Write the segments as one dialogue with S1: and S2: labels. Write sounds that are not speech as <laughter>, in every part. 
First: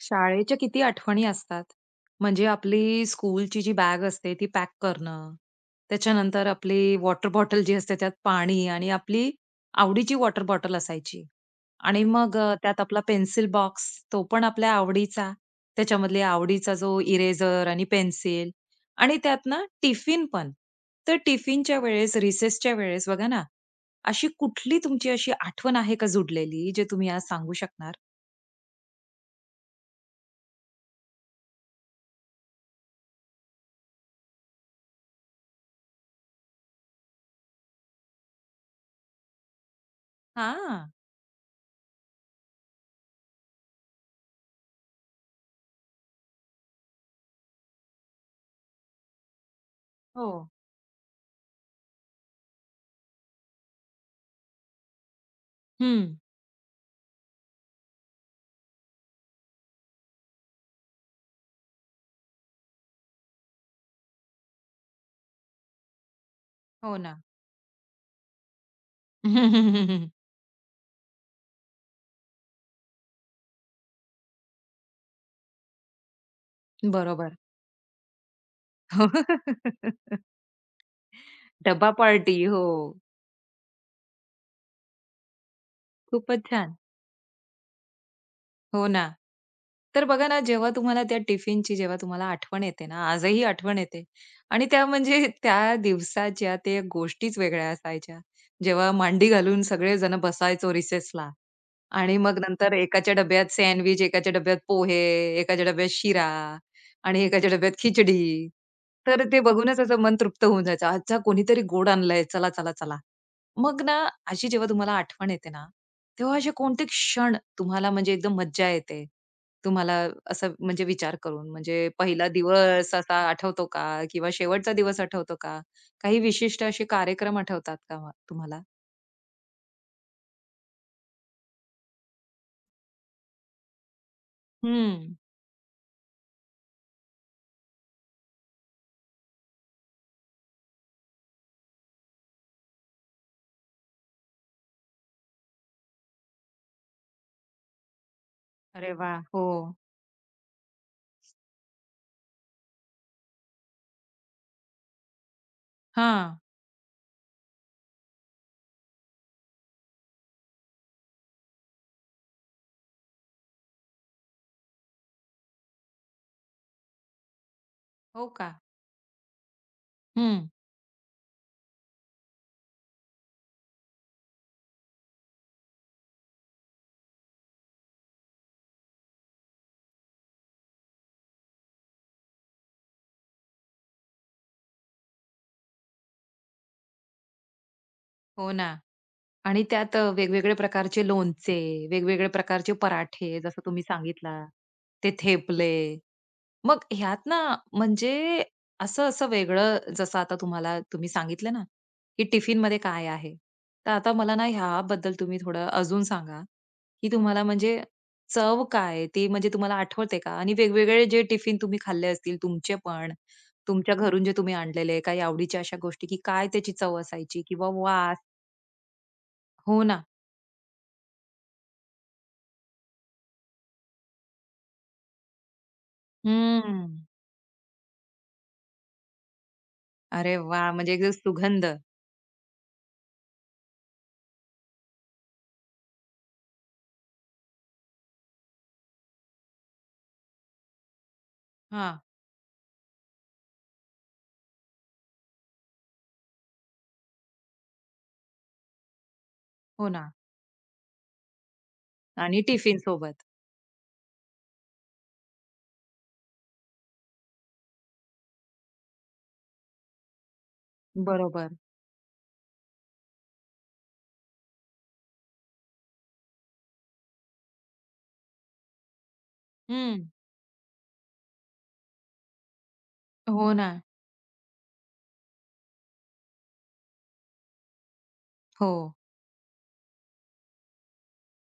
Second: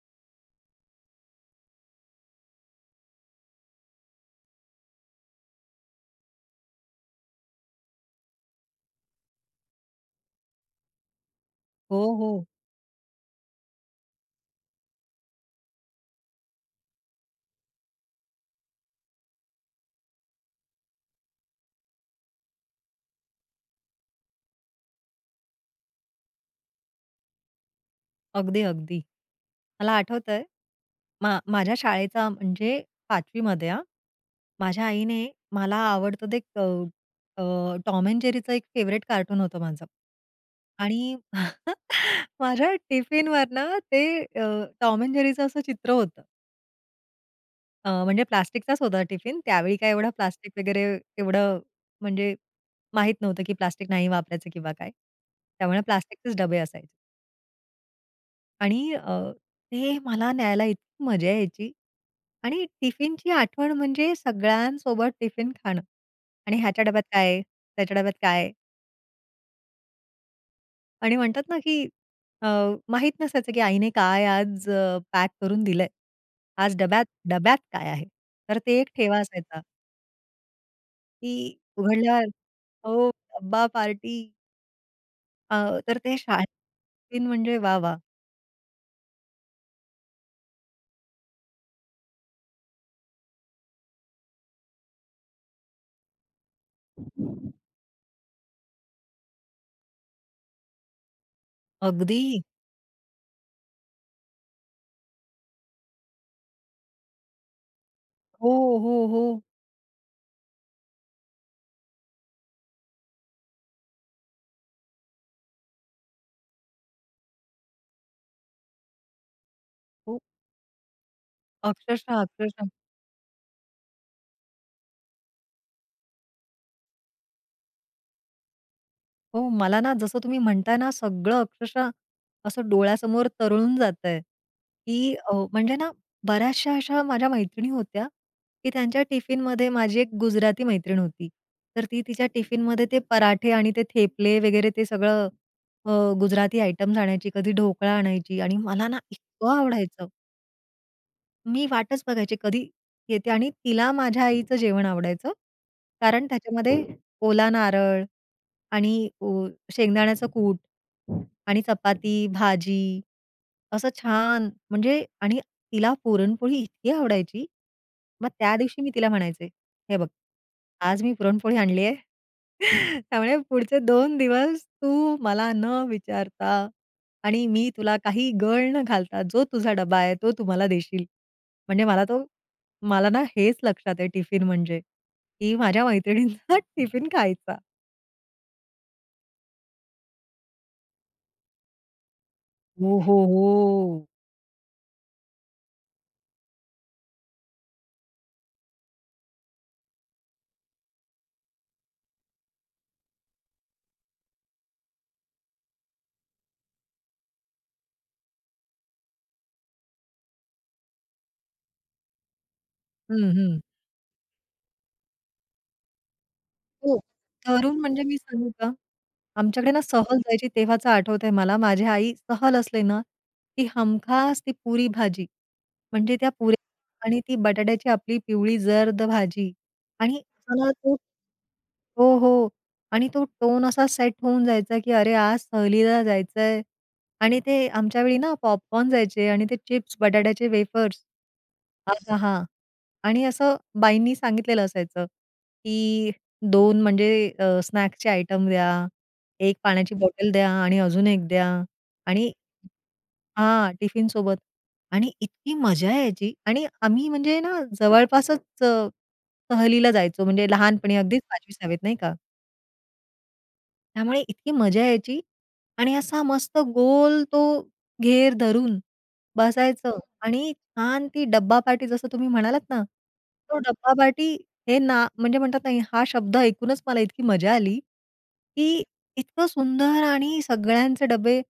S1: शाळेच्या किती आठवणी असतात. म्हणजे आपली स्कूलची जी बॅग असते ती पॅक करणं. त्याच्यानंतर आपली वॉटर बॉटल जी असते त्यात पाणी आणि आपली आवडीची वॉटर बॉटल असायची.
S2: हो,
S1: आणि
S2: हो.
S1: मग त्यात आपला पेन्सिल बॉक्स तो पण आपल्या आवडीचा. त्याच्यामधले आवडीचा जो इरेजर आणि पेन्सिल आणि त्यात ना टिफिन पण. तर टिफिनच्या वेळेस, रिसेसच्या वेळेस बघा ना, अशी कुठली तुमची अशी आठवण आहे का जुडलेली जे तुम्ही आज सांगू शकणार?
S2: अगदी, अगदी. मला आठवतंय, माझ्या शाळेचा म्हणजे 5वी मध्ये माझ्या आईने मला आवडतं ते अ, अ, टॉम एंड जेरीचं एक फेव्हरेट कार्टून होतं माझं.
S1: हां.
S2: आणि <laughs> माझ्या टिफिनवरनं ते टॉम एंड जेरीचं असं चित्र होतं. म्हणजे प्लास्टिकचाच होता टिफिन. त्यावेळी काय एवढं
S1: हो.
S2: प्लास्टिक वगैरे एवढं म्हणजे माहीत नव्हतं, की प्लास्टिक नाही वापरायचं किंवा काय. त्यामुळे प्लास्टिकचेच डबे असायचे. आणि ते मला न्यायला इतकी मजा यायची आणि टिफिनची आठवण म्हणजे सगळ्यांसोबत टिफिन खाणं आणि ह्याच्या
S1: हो
S2: डब्यात
S1: ना.
S2: काय आहे? त्याच्या डब्यात काय
S1: <laughs>
S2: आणि म्हणतात ना, की अ, माहीत नसायचं, की आईने काय आज पॅक करून दिलंय. आज डब्यात
S1: बरोबर.
S2: डब्यात काय आहे? तर ते एक
S1: हो.
S2: ठेवा असायचा,
S1: <laughs>
S2: की
S1: डब्बा
S2: उघडल्यावर
S1: पार्टी. हो,
S2: हो, डब्बा पार्टी. अ, तर ते शाळेत
S1: खूपच छान.
S2: टिफिन म्हणजे वाह, वाह!
S1: हो ना. तर बघा ना, जेव्हा तुम्हाला त्या टिफिनची जेव्हा तुम्हाला आठवण येते ना, आजही आठवण येते आणि त्या म्हणजे त्या दिवसाच्या ते गोष्टीच वेगळ्या असायच्या. जेव्हा मांडी घालून सगळेजण बसायचो रिसेसला आणि
S2: अगदी.
S1: मग नंतर एकाच्या डब्यात सँडविच, एकाच्या डब्यात पोहे, एकाच्या डब्यात शिरा आणि एकाच्या डब्यात खिचडी.
S2: हो, हो, हो,
S1: तर ते बघूनच असं मन तृप्त होऊन जायचं. "अच्छा कोणीतरी गोड आणलंय. चला, चला, चला." मग ना अशी जेव्हा तुम्हाला आठवण येते ना, तेव्हा असे कोणते क्षण तुम्हाला म्हणजे एकदम मज्जा येते? तुम्हाला
S2: हो.
S1: असं म्हणजे विचार करून म्हणजे
S2: अक्षरशः,
S1: पहिला
S2: अक्षरशः.
S1: दिवस असा आठवतो का? किंवा शेवटचा दिवस आठवतो का? काही विशिष्ट असे कार्यक्रम आठवतात का तुम्हाला?
S2: हो, मला ना जसं तुम्ही म्हणताय ना, सगळं अक्षरशः असं डोळ्यासमोर तरळून जातंय, की
S1: हं.
S2: म्हणजे ना बऱ्याचशा अशा माझ्या मैत्रिणी होत्या, की त्यांच्या टिफिनमध्ये माझी एक गुजराती मैत्रीण होती. तर ती तिच्या टिफिनमध्ये ते पराठे आणि ते थेपले वगैरे ते सगळं अ, गुजराती आयटम्स आणायची. कधी ढोकळा आणायची आणि मला
S1: अरे
S2: ना
S1: वाह! हो.
S2: इतकं आवडायचं. मी वाटच बघायची कधी येते आणि तिला माझ्या आईचं जेवण आवडायचं. कारण
S1: हां.
S2: त्याच्यामध्ये ओला नारळ आणि शेंगदाण्याचं कूट आणि चपाती, भाजी असं छान म्हणजे आणि तिला पुरणपोळी इतकी आवडायची.
S1: हो
S2: मग
S1: का?
S2: त्या दिवशी मी तिला म्हणायचे, "हे बघ,
S1: हं,
S2: आज मी पुरणपोळी आणली आहे. <laughs> त्यामुळे पुढचे 2 दिवस तू मला न विचारता आणि मी तुला काही गळ न घालता जो तुझा डबा आहे तो तू देशील." म्हणजे मला तो मला ना हेच लक्षात आहे टिफिन म्हणजे, की माझ्या मैत्रिणींचा <laughs> टिफिन खायचा.
S1: हो ना. आणि त्यात वेगवेगळे प्रकारचे लोणचे, वेगवेगळे प्रकारचे
S2: हो, हो,
S1: पराठे जसं तुम्ही
S2: हो.
S1: सांगितला, ते थेपले. मग ह्यात ना म्हणजे असं-असं वेगळं जसं आता तुम्हाला तुम्ही सांगितलं ना, की टिफिनमध्ये काय आहे. तर आता मला ना ह्याबद्दल तुम्ही थोडं अजून सांगा, की तुम्हाला म्हणजे चव काय? ती म्हणजे तुम्हाला आठवते का? आणि वेगवेगळे जे टिफिन तुम्ही खाल्ले असतील तुमचे पण,
S2: हं, हं.
S1: तुमच्या घरून जे तुम्ही आणलेले काही आवडीच्या अशा गोष्टी, की काय त्याची
S2: हो.
S1: चव असायची किंवा
S2: तरुण म्हणजे मी
S1: वास
S2: सांगू का? आमच्याकडे ना
S1: हो ना.
S2: सहल जायची तेव्हाचं आठवतंय मला. माझी आई सहल असले ना, की हमखास ती पुरी भाजी. म्हणजे त्या पुऱ्या
S1: हम्म.
S2: आणि ती बटाट्याची आपली पिवळी जर्द भाजी आणि
S1: अरे
S2: असं ना
S1: वा, म्हणजे
S2: तो
S1: एकदम सुगंध.
S2: हो, हो. आणि तो टोन असा सेट होऊन जायचा, की अरे आज सहलीला जायचंय आणि ते आमच्या वेळी ना पॉपकॉर्न जायचे आणि ते चिप्स, बटाट्याचे वेफर्स.
S1: हां.
S2: आहाहा! आणि असं बाईंनी सांगितलेलं असायचं, की 2 म्हणजे स्नॅक्सचे आयटम द्या, 1
S1: हो
S2: पाण्याची
S1: ना.
S2: बॉटल द्या आणि अजून 1 द्या आणि
S1: आणि टिफिन सोबत.
S2: हां, टिफिनसोबत. आणि इतकी मजा यायची आणि आम्ही म्हणजे ना जवळपासच सहलीला जायचो म्हणजे लहानपणी अगदीच 5वी
S1: बरोबर.
S2: 6वीत नाही का? त्यामुळे इतकी मजा यायची आणि असा मस्त गोल तो घेर धरून बसायचं
S1: हं.
S2: आणि छान ती डब्बापार्टी जसं तुम्ही म्हणालात ना,
S1: हो
S2: तो
S1: ना.
S2: डब्बापार्टी हे ना म्हणजे म्हणतात ना हा शब्द ऐकूनच मला इतकी मजा आली,
S1: हो.
S2: की इतकं सुंदर आणि सगळ्यांचे डबे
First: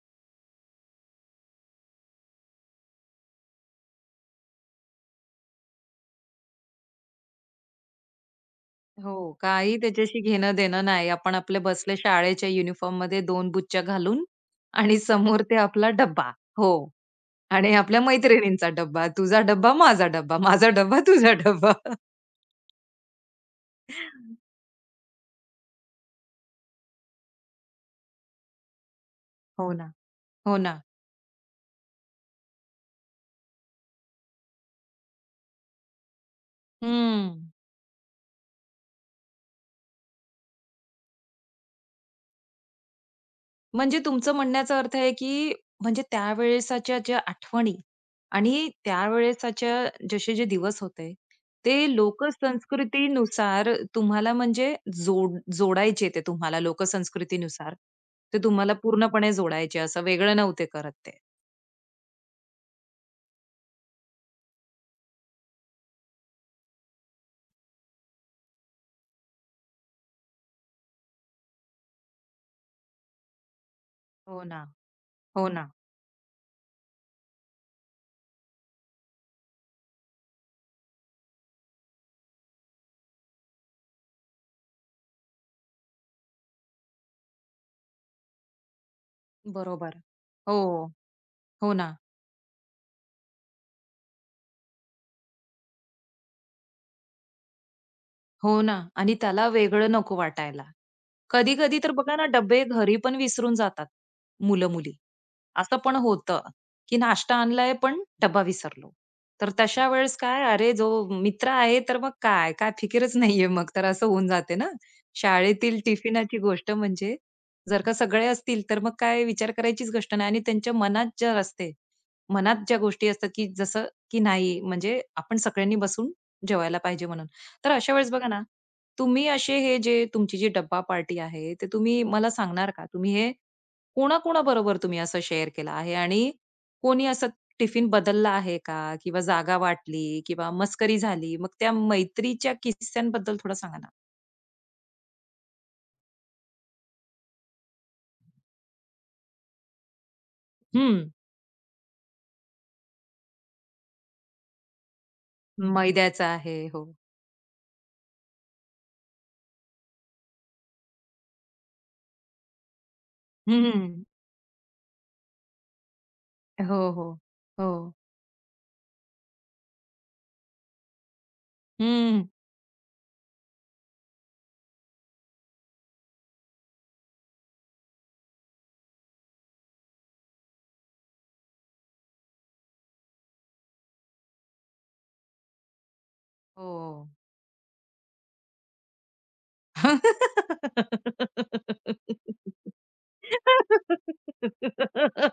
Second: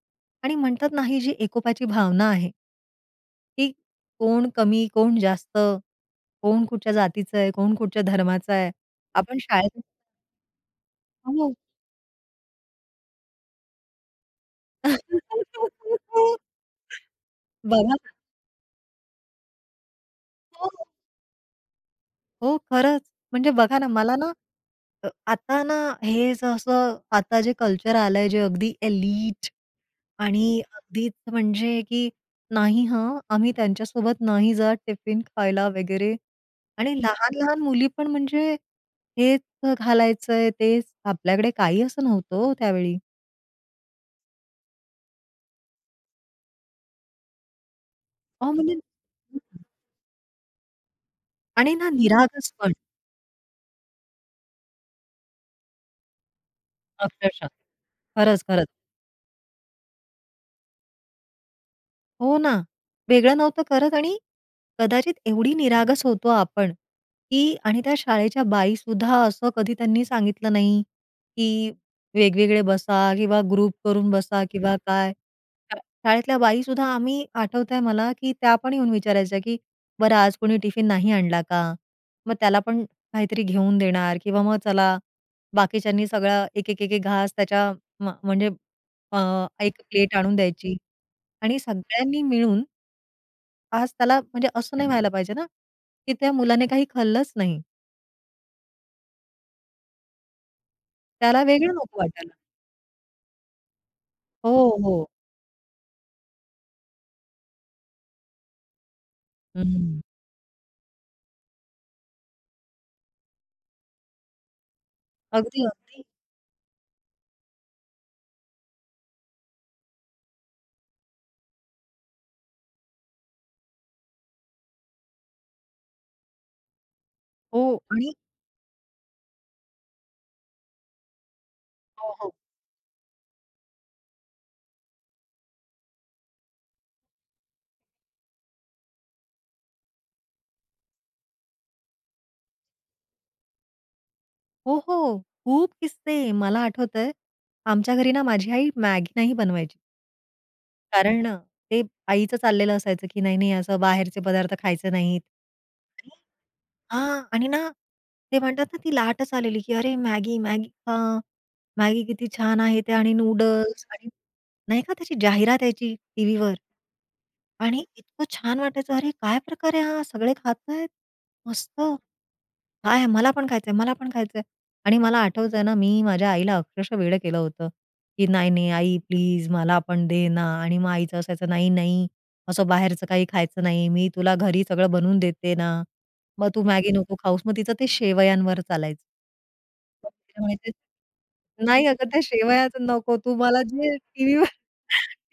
S2: आणि म्हणतात ना जी एकोप्याची भावना आहे की कोण कमी, कोण जास्त, कोण कुठच्या जातीचं आहे, कोण कुठच्या धर्माचा आहे.
S1: हो.
S2: आपण
S1: काही
S2: शाळेत
S1: त्याच्याशी घेणं-देणं नाही. आपण
S2: हो.
S1: आपले बसले शाळेच्या युनिफॉर्ममध्ये 2 बुच्च्या घालून आणि समोर ते आपला डब्बा. हो. आणि
S2: बघा
S1: आपल्या
S2: ना.
S1: मैत्रिणींचा डब्बा. तुझा डब्बा, माझा डब्बा.
S2: हो,
S1: माझा डब्बा, तुझा डब्बा.
S2: हो, खरंच. म्हणजे बघा ना, मला ना
S1: <laughs>
S2: आता ना हे जसं आता जे कल्चर आलंय, जे अगदी एलीट
S1: हो ना. हो
S2: आणि
S1: ना.
S2: अगदीच म्हणजे की नाही हां, आम्ही त्यांच्यासोबत नाही जात टिफिन खायला वगैरे आणि
S1: हं.
S2: लहान-लहान मुली पण म्हणजे हेच घालायचंय, तेच. आपल्याकडे काही असं नव्हतं हो त्यावेळी.
S1: म्हणजे तुमचं म्हणण्याचा अर्थ आहे, की म्हणजे त्यावेळेसाच्या ज्या आठवणी
S2: अहो,
S1: आणि
S2: म्हणजे
S1: त्यावेळेसाच्या जसे जे दिवस होते,
S2: आणि ना
S1: ते
S2: निरागसपण
S1: लोकसंस्कृतीनुसार तुम्हाला म्हणजे जोड जोडायचे ते तुम्हाला
S2: अक्षरशः.
S1: लोकसंस्कृतीनुसार. ते
S2: खरंच, खरंच.
S1: तुम्हाला पूर्णपणे जोडायचे असं वेगळं नव्हते करत ते.
S2: हो ना. वेगळं नव्हतं करत आणि कदाचित एवढी निरागस होतो आपण, की आणि त्या शाळेच्या बाईसुद्धा असं कधी त्यांनी सांगितलं नाही, की वेगवेगळे बसा किंवा ग्रुप करून बसा
S1: हो ना.
S2: किंवा काय.
S1: हो ना.
S2: शा शाळेतल्या बाईसुद्धा आम्ही आठवतंय मला, की त्या पण येऊन विचारायच्या, की "बरं आज कोणी टिफिन नाही आणला का?" मग त्याला पण काहीतरी घेऊन देणार किंवा मग चला बाकीच्यांनी सगळा एक, एक, एक, एक घास त्याच्या म्हणजे अ, एक
S1: बरोबर.
S2: प्लेट आणून
S1: हो.
S2: द्यायची. आणि
S1: हो ना.
S2: सगळ्यांनी मिळून आज त्याला म्हणजे असं नाही व्हायला पाहिजे ना, की त्या मुलाने काही खाल्लंच नाही.
S1: हो ना. आणि त्याला वेगळं नको वाटायला.
S2: त्याला वेगळं
S1: कधी-कधी तर
S2: नको
S1: बघा ना
S2: वाटायला.
S1: डब्बे घरी पण विसरून जातात
S2: हो,
S1: मुलं-मुली.
S2: हो.
S1: असं पण होतं, की नाश्ता आणलाय पण डब्बा विसरलो. तर तशा
S2: हं.
S1: वेळेस काय अरे जो मित्र आहे तर मग काय, काय फिकीरच नाहीये मग तर असं होऊन जाते ना.
S2: अगदी,
S1: शाळेतील
S2: अगदी.
S1: टिफिनाची गोष्ट म्हणजे जर का सगळे असतील तर मग काय विचार करायचीच गोष्ट नाही आणि त्यांच्या मनात जर असते, मनात ज्या गोष्टी असतात, की जसं की नाही म्हणजे आपण सगळ्यांनी बसून जेवायला पाहिजे म्हणून.
S2: हो
S1: तर अशा वेळेस
S2: आणि
S1: बघा ना, तुम्ही असे हे जे तुमची जी डब्बा पार्टी आहे, ते तुम्ही
S2: हो,
S1: मला
S2: हो.
S1: सांगणार का? तुम्ही हे कोणाकोणाबरोबर तुम्ही असं शेअर केलं आहे? आणि कोणी असं टिफिन बदलला आहे का? किंवा जागा वाटली किंवा मस्करी झाली? मग त्या मैत्रीच्या किस्स्यांबद्दल थोडं सांगा ना?
S2: हो, हो. खूप किस्से मला आठवतंय, आमच्या घरी ना माझी आई मॅगी नाही बनवायची.
S1: हं.
S2: कारण ते आईचं चाललेलं असायचं, की नाही, नाही असं बाहेरचे पदार्थ खायचे नाहीत. आणि
S1: मैद्याचा आहे. हो.
S2: हां. आणि ना ते म्हणतात ना, ती लाटच आलेली, की "अरे मॅगी, मॅगी खा. मॅगी किती छान आहे ते आणि नूडल्स"
S1: हं.
S2: आणि नाही का त्याची जाहिरात यायची टीव्हीवर.
S1: हो, हो. हो.
S2: आणि इतकं छान वाटायचं, "अरे, काय प्रकार आहे हा? सगळे खातायत. मस्त.
S1: हं.
S2: काय मला पण खायचंय, मला पण खायचंय." आणि मला आठवतंय ना, मी माझ्या आईला अक्षरशः वेडं केलं होतं, की "नाही, नाही, आई प्लीज मला पण दे ना." आणि मग आईचं असायचं, "नाही, नाही, असं बाहेरचं काही खायचं नाही. मी तुला घरी सगळं बनवून देते ना. मग तू मॅगी
S1: हो.
S2: नको खाऊस." मग तिचं ते शेवयांवर चालायचं. मग तिला म्हणायचे, "नाही अगं, त्या शेवयाचं नको. तू मला जे टीव्हीवर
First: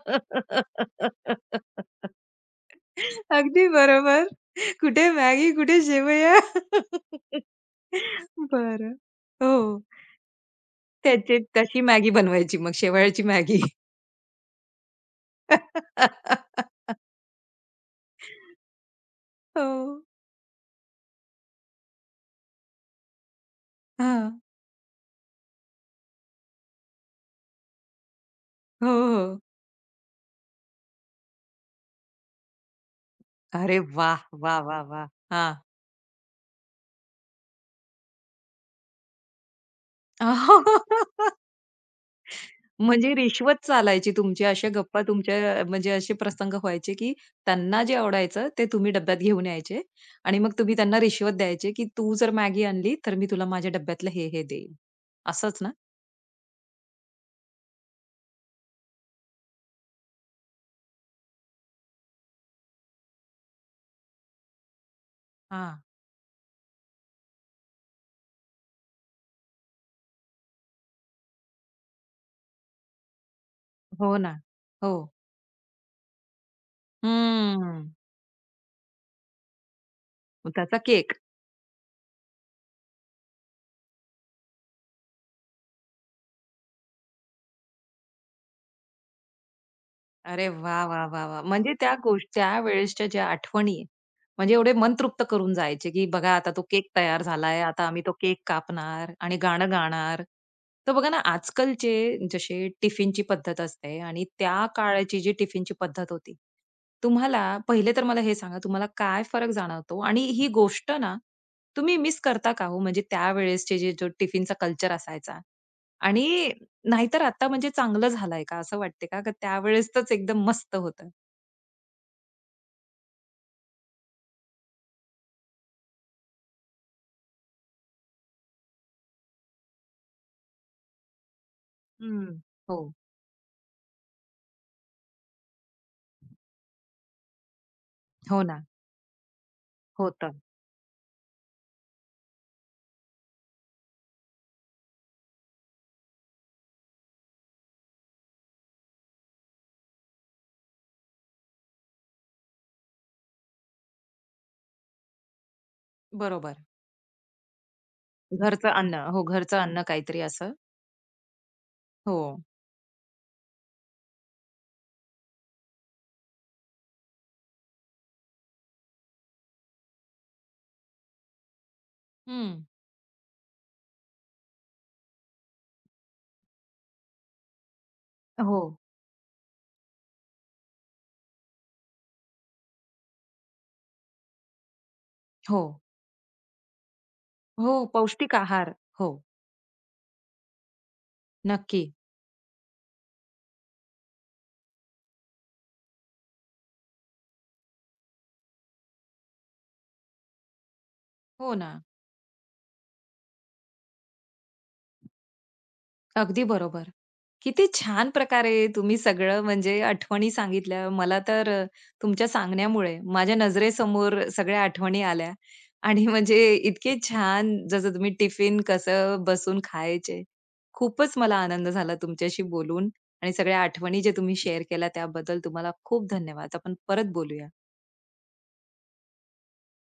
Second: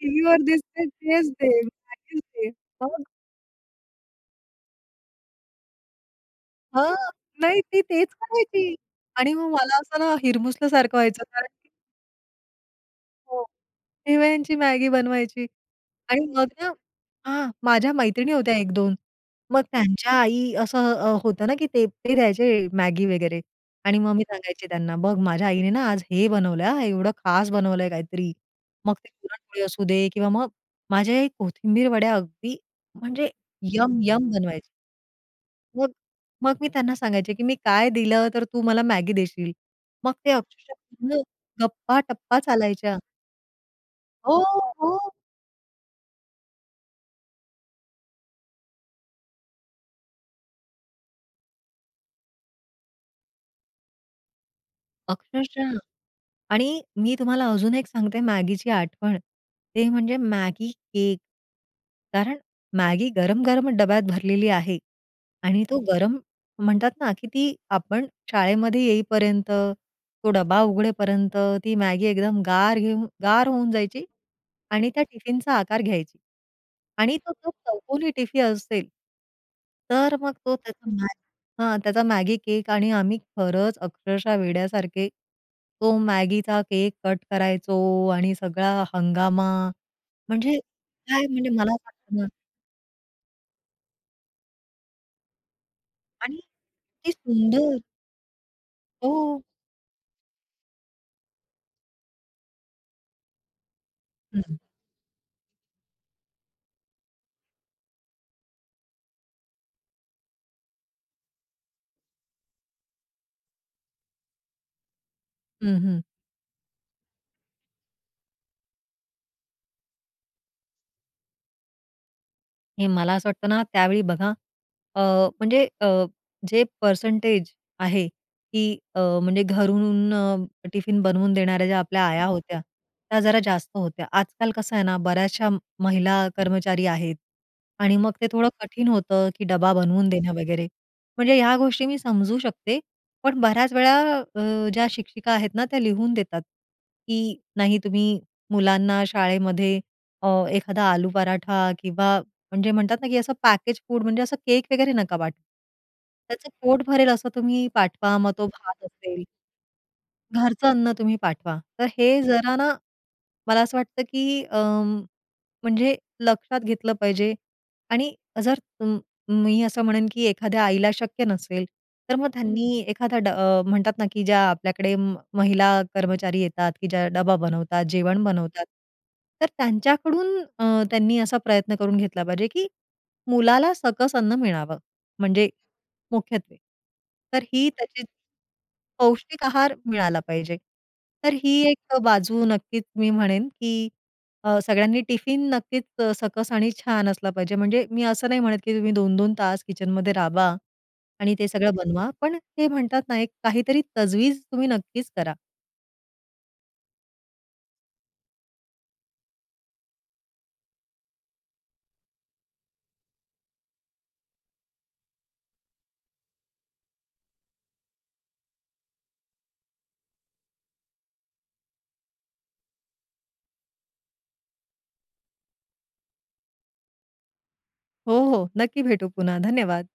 S2: टीव्हीवर दिसते तेच दे." कायमचे. मग
S1: अगदी बरोबर. कुठे मॅगी, कुठे शेवया.
S2: हां.
S1: <laughs>
S2: नाही ती तेच करायची
S1: बरं.
S2: आणि मग मला
S1: हो.
S2: असं ना हिरमुसल्यासारखं व्हायचं
S1: त्याचे
S2: कारण की
S1: तशी मॅगी बनवायची मग शेवयाची
S2: हो,
S1: मॅगी.
S2: शेवयांची मॅगी बनवायची आणि मग ना
S1: <laughs>
S2: हां, माझ्या मैत्रिणी होत्या 1-2 मग
S1: हो.
S2: त्यांच्या आई असं होतं ना की ते ते द्यायचे मॅगी वगैरे आणि मग मी
S1: हां.
S2: सांगायचे त्यांना, "बघ माझ्या आईने ना आज हे बनवलं हां, एवढं खास बनवलंय काहीतरी."
S1: हो,
S2: मग ते
S1: हो.
S2: पुरणपोळी असू दे किंवा मग माझ्या आई कोथिंबीर वड्या अगदी म्हणजे
S1: अरे वाह!
S2: यम-यम
S1: वाह,
S2: बनवायची.
S1: वाह, वाह! हां.
S2: मग मग मी त्यांना सांगायचे, की "मी काय दिलं तर तू मला मॅगी देशील?" मग ते अक्षरशः पूर्ण
S1: <laughs>
S2: गप्पा-टप्पा चालायच्या.
S1: म्हणजे रिश्वत चालायची
S2: हो,
S1: तुमची. अशा गप्पा
S2: हो.
S1: तुमच्या म्हणजे असे प्रसंग व्हायचे, की त्यांना जे आवडायचं ते तुम्ही डब्यात घेऊन यायचे आणि मग तुम्ही त्यांना रिश्वत द्यायचे, की तू जर मॅगी आणली तर मी तुला माझ्या डब्यातलं हे, हे देईन. असंच ना?
S2: अक्षरशः आणि मी तुम्हाला अजून एक सांगते मॅगीची आठवण. ते म्हणजे मॅगी केक. कारण मॅगी गरम-गरम डब्यात भरलेली आहे आणि तो
S1: हां.
S2: गरम म्हणतात ना, की ती आपण शाळेमध्ये येईपर्यंत, तो डबा उघडेपर्यंत ती मॅगी एकदम गार घेऊन गार होऊन जायची
S1: हो ना.
S2: आणि
S1: हो.
S2: त्या टिफिनचा आकार घ्यायची. आणि तो जो
S1: हम्म.
S2: चौकोनी टिफिन असेल, तर मग
S1: मग
S2: तो
S1: त्याचा
S2: त्याचा
S1: केक.
S2: हां, त्याचा मॅगी केक आणि आम्ही खरंच अक्षरशः वेड्यासारखे तो मॅगीचा केक कट करायचो आणि सगळा हंगामा.
S1: अरे
S2: म्हणजे
S1: वाह, वाह, वाह,
S2: काय
S1: वाह!
S2: म्हणजे मला
S1: म्हणजे
S2: असं
S1: त्या
S2: वाटतं ना
S1: त्यावेळेसच्या ज्या आठवणी, आहे, म्हणजे एवढे मन तृप्त करून जायचे, की बघा
S2: आणि
S1: आता तो केक
S2: ती
S1: तयार झालाय,
S2: सुंदर
S1: आता आम्ही तो केक कापणार आणि
S2: हो.
S1: गाणं गाणार. तर बघा ना, आजकालचे जसे टिफिनची पद्धत असते आणि त्या
S2: हं.
S1: काळाची जी टिफिनची पद्धत होती, तुम्हाला पहिले तर मला हे सांगा, तुम्हाला काय फरक जाणवतो? आणि ही गोष्ट ना, तुम्ही मिस करता का हो? म्हणजे त्यावेळेसचे जे जो टिफिनचा कल्चर असायचा,
S2: हं, हं.
S1: आणि नाहीतर आता म्हणजे चांगलं झालंय का, असं वाटते का? का त्यावेळेसच एकदम मस्त होतं?
S2: हे मला असं वाटतं ना, त्यावेळी बघा अ, म्हणजे जे पर्सेंटेज आहे, की म्हणजे घरून टिफिन बनवून देणाऱ्या ज्या आपल्या आया
S1: हं.
S2: होत्या,
S1: हो.
S2: त्या जरा जास्त होत्या. आजकाल कसं आहे ना, बऱ्याचशा महिला कर्मचारी आहेत आणि मग ते
S1: हो
S2: थोडं
S1: ना.
S2: कठीण होतं, की डबा बनवून देणं
S1: होतं.
S2: वगैरे. म्हणजे ह्या गोष्टी मी समजू शकते. पण बऱ्याच वेळा ज्या शिक्षिका आहेत ना, त्या लिहून देतात, की नाही तुम्ही मुलांना शाळेमध्ये अ, एखादा आलू पराठा किंवा म्हणजे म्हणतात ना, की असं पॅकेज फूड म्हणजे असं केक वगैरे नका पाठवू. त्याचं
S1: बरोबर.
S2: पोट भरेल असं तुम्ही पाठवा. मग तो
S1: घरचं
S2: भात
S1: अन्न.
S2: असेल
S1: हो, घरचं अन्न काहीतरी असं.
S2: घरचं अन्न तुम्ही पाठवा. तर हे
S1: हो.
S2: जरा ना, मला असं वाटतं, की अं, म्हणजे लक्षात घेतलं पाहिजे आणि जर तुम मी असं म्हणेन, की एखाद्या आईला शक्य नसेल, तर मग
S1: हं.
S2: त्यांनी एखादा म्हणतात ना, की ज्या आपल्याकडे महिला कर्मचारी येतात, की ज्या डबा बनवतात, जेवण
S1: हो.
S2: बनवतात. तर त्यांच्याकडून त्यांनी असा प्रयत्न करून घेतला पाहिजे, की मुलाला सकस अन्न मिळावं. म्हणजे
S1: हो.
S2: मुख्यत्वे. तर ही
S1: हो,
S2: त्याची
S1: पौष्टिक आहार. हो.
S2: पौष्टिक आहार मिळाला पाहिजे. तर ही
S1: नक्की.
S2: एक बाजू नक्कीच मी म्हणेन, की सगळ्यांनी टिफिन नक्कीच सकस आणि छान असला पाहिजे. म्हणजे मी असं नाही म्हणत, की तुम्ही 2-2 तास किचनमध्ये राबा आणि ते
S1: हो ना.
S2: सगळं बनवा. पण ते म्हणतात ना, एक काहीतरी तजवीज तुम्ही नक्कीच करा.
S1: अगदी बरोबर. किती छान प्रकारे तुम्ही सगळं म्हणजे आठवणी सांगितल्या. मला तर तुमच्या सांगण्यामुळे माझ्या नजरेसमोर सगळ्या आठवणी आल्या आणि म्हणजे इतके छान जसं तुम्ही टिफिन कसं बसून खायचे. खूपच मला आनंद झाला तुमच्याशी बोलून आणि सगळ्या आठवणी जे तुम्ही शेअर केल्या त्याबद्दल तुम्हाला खूप धन्यवाद. आपण परत बोलूया.
S2: हो, हो. नक्की भेटू पुन्हा. धन्यवाद.